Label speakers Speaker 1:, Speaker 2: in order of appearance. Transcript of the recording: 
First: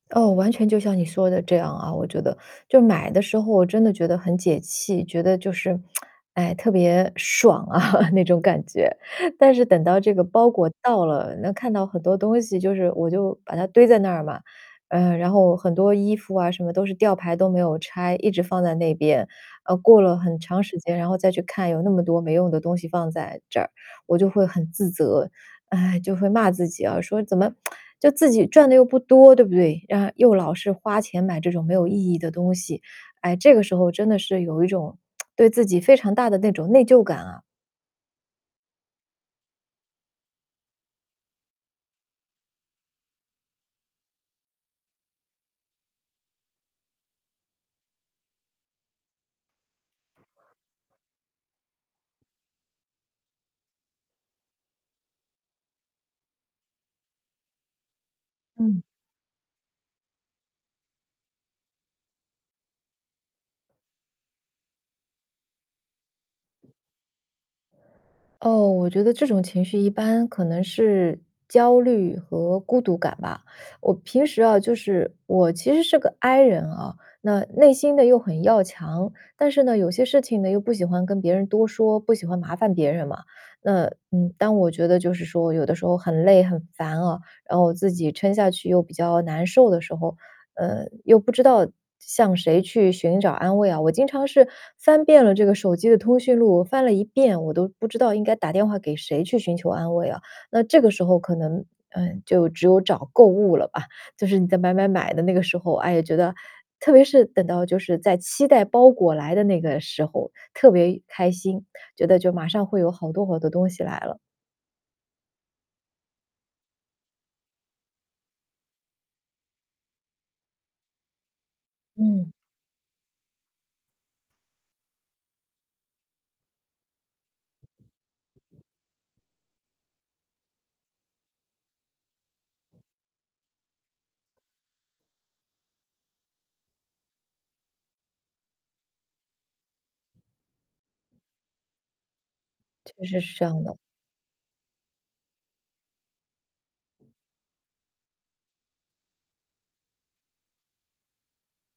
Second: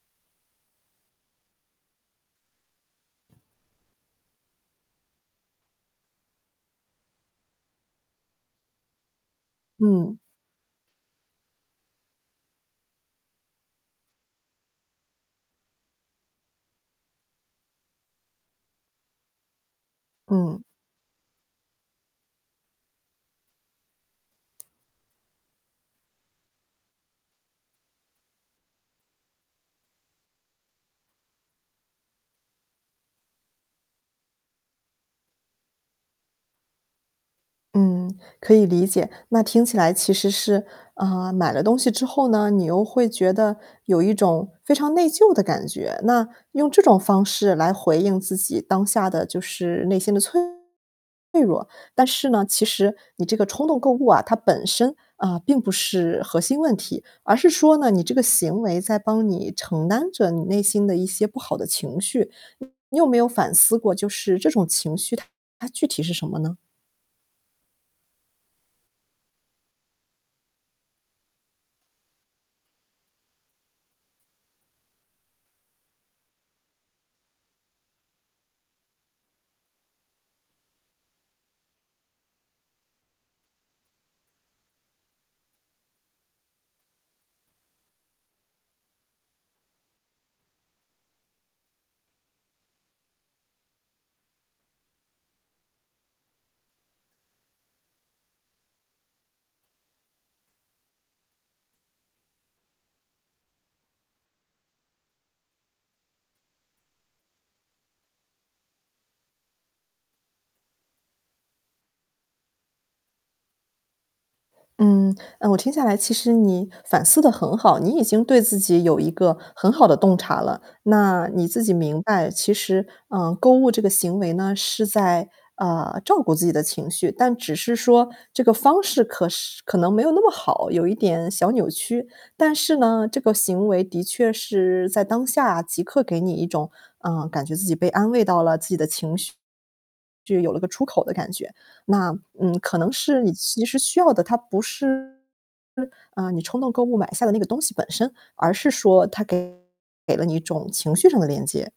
Speaker 1: 哦，完全就像你说的这样啊，我觉得。就买的时候我真的觉得很解气，觉得就是，哎，特别爽啊，那种感觉。但是等到这
Speaker 2: 嗯。
Speaker 1: 个包裹到了，那看到很多东西，就是我就把它堆在那儿嘛，嗯，然后很多衣服啊，什么都是吊牌都没有拆，一直放在那边。呃，过了很
Speaker 2: 嗯。
Speaker 1: 长时间，然后再去看，有那么多没用的东西放在这儿，我就会很自责，唉，就会骂自己啊，说：“怎么，就自己赚的又不多，对不对？嗯，然后又老是花钱买这种没有意义的东西。”哎，这个时候真的是有一种，对自己非常大的那种内疚感啊。
Speaker 2: 嗯，可以理解。那听起来其实是，呃，买了东西之后呢，你又会觉得有一种非常内疚的感觉。那用这种方式来回应自己当下的，就是内心的脆弱。但是呢，其实你这个冲动购物啊，它本身，嗯，并不是核心问题。而是说呢，你这个行
Speaker 1: 嗯。
Speaker 2: 为在帮你承担着你内心的一些不好的情绪。你有没有反思过就是这种情绪它具体是什么呢？
Speaker 1: 哦，我觉得这种情绪一般可能是焦虑和孤独感吧。我平时啊，就是我其实是个 I 人啊，那内心的又很要强，但是呢，有些事情呢又不喜欢跟别人多说，不喜欢麻烦别人嘛。那，嗯，当我觉得就是说有的时候很累、很烦啊，然后自己撑下去又比较难受的时候，呃，又不知道向谁去寻找安慰啊。我经常是翻遍了这个手机的通讯录，翻了一遍，我都不知道应该打电话给谁去寻求安慰了，那这个时候可能，嗯，就只有找购物了吧。就是你在买买买的那个时候，哎呀，觉得特别是等到就是在期待包裹来的那个时候，特别开心，觉得就马上会有好多好多东西来了。
Speaker 2: 嗯，嗯，我听下来其实你反思得很好，你已经对自己有一个很好的洞察了。那你自己明白，
Speaker 1: 嗯。
Speaker 2: 其实，嗯，购物这个行为呢，是在，呃，照顾自己的情绪，但只是说这个方式，可是可能没有那么好，有一点小扭曲。但是呢，这个行为的确是在当下即刻给你一种，嗯，感觉自己被安慰到了，自己的情绪就有了个出口的感觉。那，嗯，可能
Speaker 1: 确实
Speaker 2: 是你
Speaker 1: 是这
Speaker 2: 其
Speaker 1: 样的。
Speaker 2: 实需要的，它不是，嗯，你冲动购物买下的那个东西本身，而是说它给了你一种情绪上的连接。